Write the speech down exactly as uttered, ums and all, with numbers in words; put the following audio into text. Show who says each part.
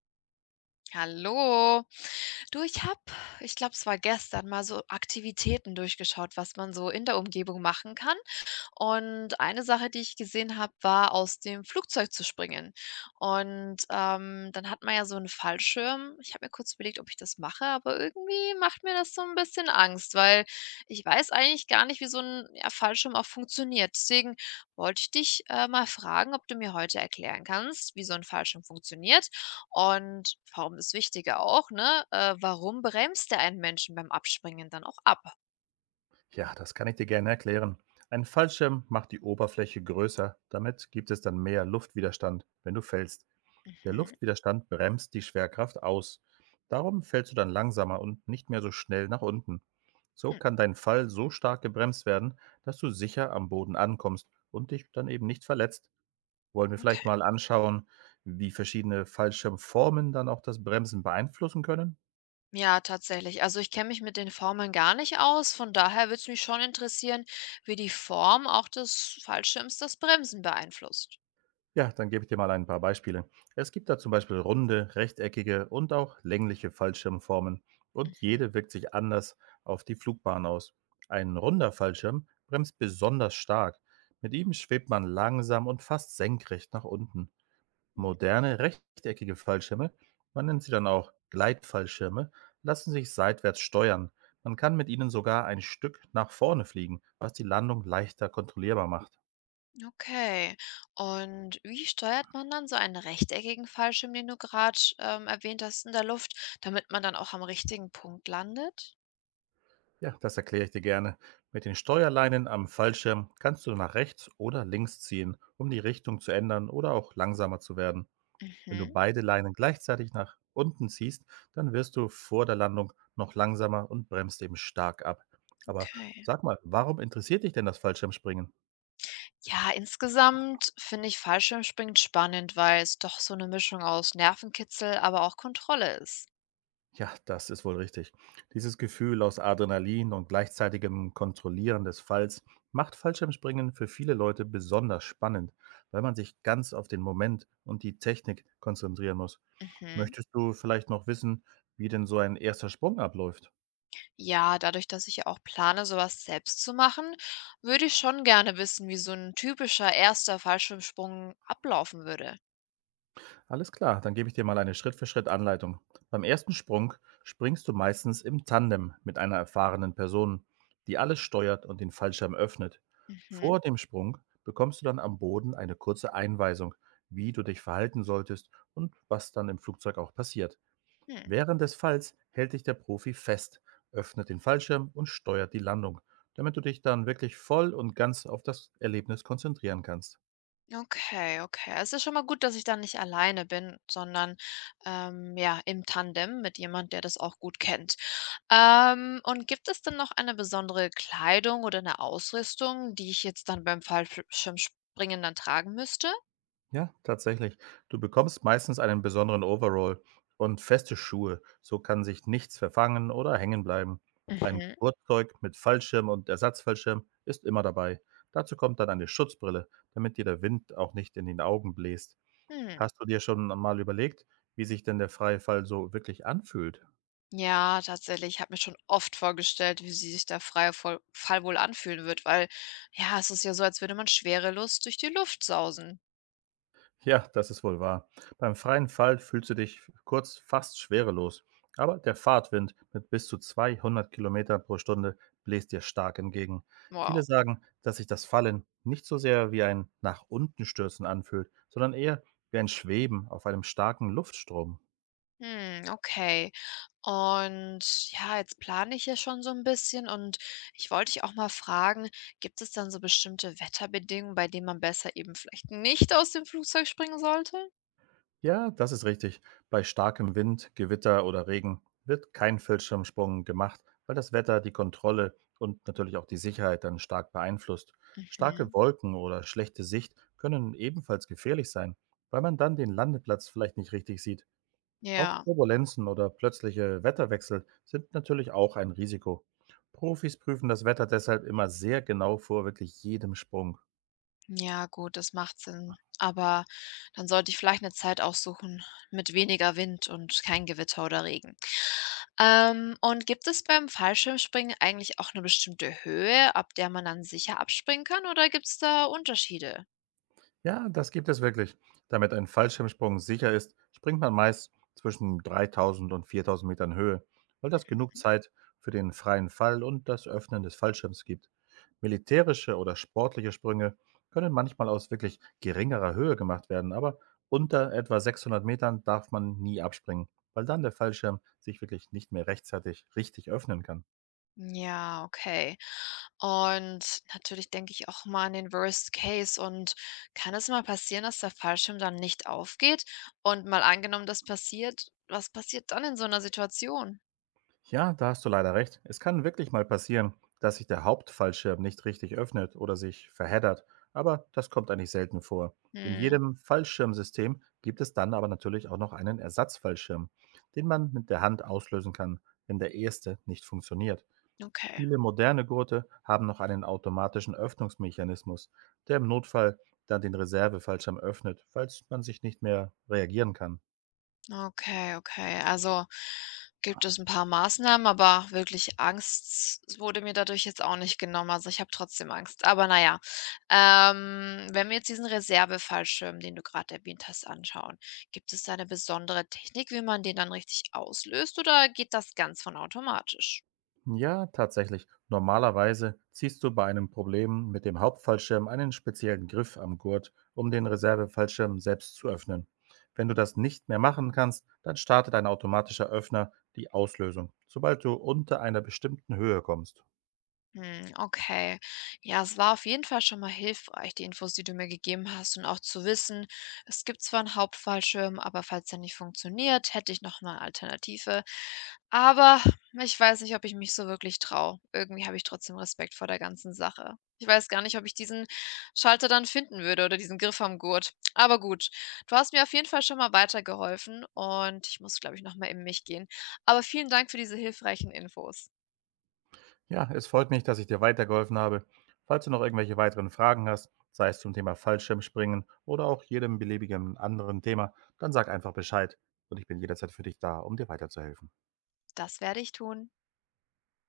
Speaker 1: Hallo. Du, ich habe ich glaube, es war gestern, mal so Aktivitäten durchgeschaut, was man so in der Umgebung machen kann. Und eine Sache, die ich gesehen habe, war, aus dem Flugzeug zu springen. Und, ähm, dann hat man ja so einen Fallschirm. Ich habe mir kurz überlegt, ob ich das mache, aber irgendwie macht mir das so ein bisschen Angst, weil ich weiß eigentlich gar nicht, wie so ein ja, Fallschirm auch funktioniert. Deswegen wollte ich dich, äh, mal fragen, ob du mir heute erklären kannst, wie so ein Fallschirm funktioniert und warum das Wichtige auch, ne, äh, warum bremst der einen Menschen beim Abspringen dann auch ab?
Speaker 2: Ja, das kann ich dir gerne erklären. Ein Fallschirm macht die Oberfläche größer, damit gibt es dann mehr Luftwiderstand, wenn du fällst. Der
Speaker 1: Mhm.
Speaker 2: Luftwiderstand bremst die Schwerkraft aus. Darum fällst du dann langsamer und nicht mehr so schnell nach unten. So
Speaker 1: Hm.
Speaker 2: kann dein Fall so stark gebremst werden, dass du sicher am Boden ankommst und dich dann eben nicht verletzt. Wollen wir vielleicht
Speaker 1: Okay.
Speaker 2: mal anschauen, wie verschiedene Fallschirmformen dann auch das Bremsen beeinflussen können?
Speaker 1: Ja, tatsächlich. Also ich kenne mich mit den Formeln gar nicht aus. Von daher würde es mich schon interessieren, wie die Form auch des Fallschirms das Bremsen beeinflusst.
Speaker 2: Ja, dann gebe ich dir mal ein paar Beispiele. Es gibt da zum Beispiel runde, rechteckige und auch längliche Fallschirmformen und
Speaker 1: Mhm.
Speaker 2: jede wirkt sich anders auf die Flugbahn aus. Ein runder Fallschirm bremst besonders stark. Mit ihm schwebt man langsam und fast senkrecht nach unten.
Speaker 1: Mhm.
Speaker 2: Moderne rechteckige Fallschirme, man nennt sie dann auch Gleitfallschirme, lassen sich seitwärts steuern. Man kann mit ihnen sogar ein Stück nach vorne fliegen, was die Landung leichter kontrollierbar macht.
Speaker 1: Okay. Und wie steuert man dann so einen rechteckigen Fallschirm, den du gerade ähm, erwähnt hast, in der Luft, damit man dann auch am richtigen Punkt landet?
Speaker 2: Ja, das erkläre ich dir gerne. Mit den Steuerleinen am Fallschirm kannst du nach rechts oder links ziehen, um die Richtung zu ändern oder auch langsamer zu werden. Wenn du
Speaker 1: Mhm.
Speaker 2: beide Leinen gleichzeitig nach unten ziehst, dann wirst du vor der Landung noch langsamer und bremst eben stark ab. Aber
Speaker 1: Okay.
Speaker 2: sag mal, warum interessiert dich denn das Fallschirmspringen?
Speaker 1: Ja, insgesamt finde ich Fallschirmspringen spannend, weil es doch so eine Mischung aus Nervenkitzel, aber auch Kontrolle ist.
Speaker 2: Ja, das ist wohl richtig. Dieses Gefühl aus Adrenalin und gleichzeitigem Kontrollieren des Falls macht Fallschirmspringen für viele Leute besonders spannend, weil man sich ganz auf den Moment und die Technik konzentrieren muss.
Speaker 1: Mhm.
Speaker 2: Möchtest du vielleicht noch wissen, wie denn so ein erster Sprung abläuft?
Speaker 1: Ja, dadurch, dass ich ja auch plane, sowas selbst zu machen, würde ich schon gerne wissen, wie so ein typischer erster Fallschirmsprung ablaufen würde.
Speaker 2: Alles klar, dann gebe ich dir mal eine Schritt-für-Schritt-Anleitung. Beim ersten Sprung springst du meistens im Tandem mit einer erfahrenen Person, die alles steuert und den Fallschirm öffnet.
Speaker 1: Mhm.
Speaker 2: Vor dem Sprung bekommst du dann am Boden eine kurze Einweisung, wie du dich verhalten solltest und was dann im Flugzeug auch passiert.
Speaker 1: Hm.
Speaker 2: Während des Falls hält dich der Profi fest, öffnet den Fallschirm und steuert die Landung, damit du dich dann wirklich voll und ganz auf das Erlebnis konzentrieren kannst.
Speaker 1: Okay, okay. Es ist schon mal gut, dass ich dann nicht alleine bin, sondern, ähm, ja, im Tandem mit jemand, der das auch gut kennt. Ähm, und gibt es denn noch eine besondere Kleidung oder eine Ausrüstung, die ich jetzt dann beim Fallschirmspringen dann tragen müsste?
Speaker 2: Ja, tatsächlich. Du bekommst meistens einen besonderen Overall und feste Schuhe. So kann sich nichts verfangen oder hängen bleiben. Ein
Speaker 1: Mhm.
Speaker 2: Gurtzeug mit Fallschirm und Ersatzfallschirm ist immer dabei. Dazu kommt dann eine Schutzbrille, damit dir der Wind auch nicht in den Augen bläst.
Speaker 1: Hm.
Speaker 2: Hast du dir schon mal überlegt, wie sich denn der freie Fall so wirklich anfühlt?
Speaker 1: Ja, tatsächlich. Ich habe mir schon oft vorgestellt, wie sie sich der freie Voll Fall wohl anfühlen wird, weil ja, es ist ja so, als würde man schwerelos durch die Luft sausen.
Speaker 2: Ja, das ist wohl wahr. Beim freien Fall fühlst du dich kurz fast schwerelos. Aber der Fahrtwind mit bis zu zweihundert Kilometer pro Stunde bläst dir stark entgegen.
Speaker 1: Wow.
Speaker 2: Viele sagen, dass sich das Fallen nicht so sehr wie ein nach unten stürzen anfühlt, sondern eher wie ein Schweben auf einem starken Luftstrom.
Speaker 1: Hm, okay. Und ja, jetzt plane ich ja schon so ein bisschen und ich wollte dich auch mal fragen, gibt es dann so bestimmte Wetterbedingungen, bei denen man besser eben vielleicht nicht aus dem Flugzeug springen sollte?
Speaker 2: Ja, das ist richtig. Bei starkem Wind, Gewitter oder Regen wird kein Fallschirmsprung gemacht, weil das Wetter die Kontrolle und natürlich auch die Sicherheit dann stark beeinflusst. Starke
Speaker 1: Mhm.
Speaker 2: Wolken oder schlechte Sicht können ebenfalls gefährlich sein, weil man dann den Landeplatz vielleicht nicht richtig sieht. Auch
Speaker 1: Ja.
Speaker 2: Turbulenzen oder plötzliche Wetterwechsel sind natürlich auch ein Risiko. Profis prüfen das Wetter deshalb immer sehr genau vor wirklich jedem Sprung.
Speaker 1: Ja, gut, das macht Sinn. Aber dann sollte ich vielleicht eine Zeit aussuchen mit weniger Wind und kein Gewitter oder Regen. Ähm, und gibt es beim Fallschirmspringen eigentlich auch eine bestimmte Höhe, ab der man dann sicher abspringen kann oder gibt es da Unterschiede?
Speaker 2: Ja, das gibt es wirklich. Damit ein Fallschirmsprung sicher ist, springt man meist zwischen dreitausend und viertausend Metern Höhe, weil das genug Zeit für den freien Fall und das Öffnen des Fallschirms gibt. Militärische oder sportliche Sprünge können manchmal aus wirklich geringerer Höhe gemacht werden, aber unter etwa sechshundert Metern darf man nie abspringen, weil dann der Fallschirm sich wirklich nicht mehr rechtzeitig richtig öffnen kann.
Speaker 1: Ja, okay. Und natürlich denke ich auch mal an den Worst Case. Und kann es mal passieren, dass der Fallschirm dann nicht aufgeht? Und mal angenommen, das passiert, was passiert dann in so einer Situation?
Speaker 2: Ja, da hast du leider recht. Es kann wirklich mal passieren, dass sich der Hauptfallschirm nicht richtig öffnet oder sich verheddert, aber das kommt eigentlich selten vor. In
Speaker 1: Hm,
Speaker 2: jedem Fallschirmsystem gibt es dann aber natürlich auch noch einen Ersatzfallschirm, den man mit der Hand auslösen kann, wenn der erste nicht funktioniert.
Speaker 1: okay.
Speaker 2: Viele moderne Gurte haben noch einen automatischen Öffnungsmechanismus, der im Notfall dann den Reservefallschirm öffnet, falls man sich nicht mehr reagieren kann.
Speaker 1: Okay, okay. Also gibt es ein paar Maßnahmen, aber wirklich Angst wurde mir dadurch jetzt auch nicht genommen. Also, ich habe trotzdem Angst. Aber naja, ähm, wenn wir jetzt diesen Reserve-Fallschirm, den du gerade erwähnt hast, anschauen, gibt es da eine besondere Technik, wie man den dann richtig auslöst oder geht das ganz von automatisch?
Speaker 2: Ja, tatsächlich. Normalerweise ziehst du bei einem Problem mit dem Hauptfallschirm einen speziellen Griff am Gurt, um den Reservefallschirm selbst zu öffnen. Wenn du das nicht mehr machen kannst, dann startet ein automatischer Öffner die Auslösung, sobald du unter einer bestimmten Höhe kommst.
Speaker 1: Hm, okay. Ja, es war auf jeden Fall schon mal hilfreich, die Infos, die du mir gegeben hast und auch zu wissen, es gibt zwar 'n Hauptfallschirm, aber falls der nicht funktioniert, hätte ich noch 'ne Alternative. Aber ich weiß nicht, ob ich mich so wirklich traue. Irgendwie habe ich trotzdem Respekt vor der ganzen Sache. Ich weiß gar nicht, ob ich diesen Schalter dann finden würde oder diesen Griff am Gurt. Aber gut, du hast mir auf jeden Fall schon mal weitergeholfen und ich muss, glaube ich, noch mal in mich gehen. Aber vielen Dank für diese hilfreichen Infos.
Speaker 2: Ja, es freut mich, dass ich dir weitergeholfen habe. Falls du noch irgendwelche weiteren Fragen hast, sei es zum Thema Fallschirmspringen oder auch jedem beliebigen anderen Thema, dann sag einfach Bescheid und ich bin jederzeit für dich da, um dir weiterzuhelfen.
Speaker 1: Das werde ich tun.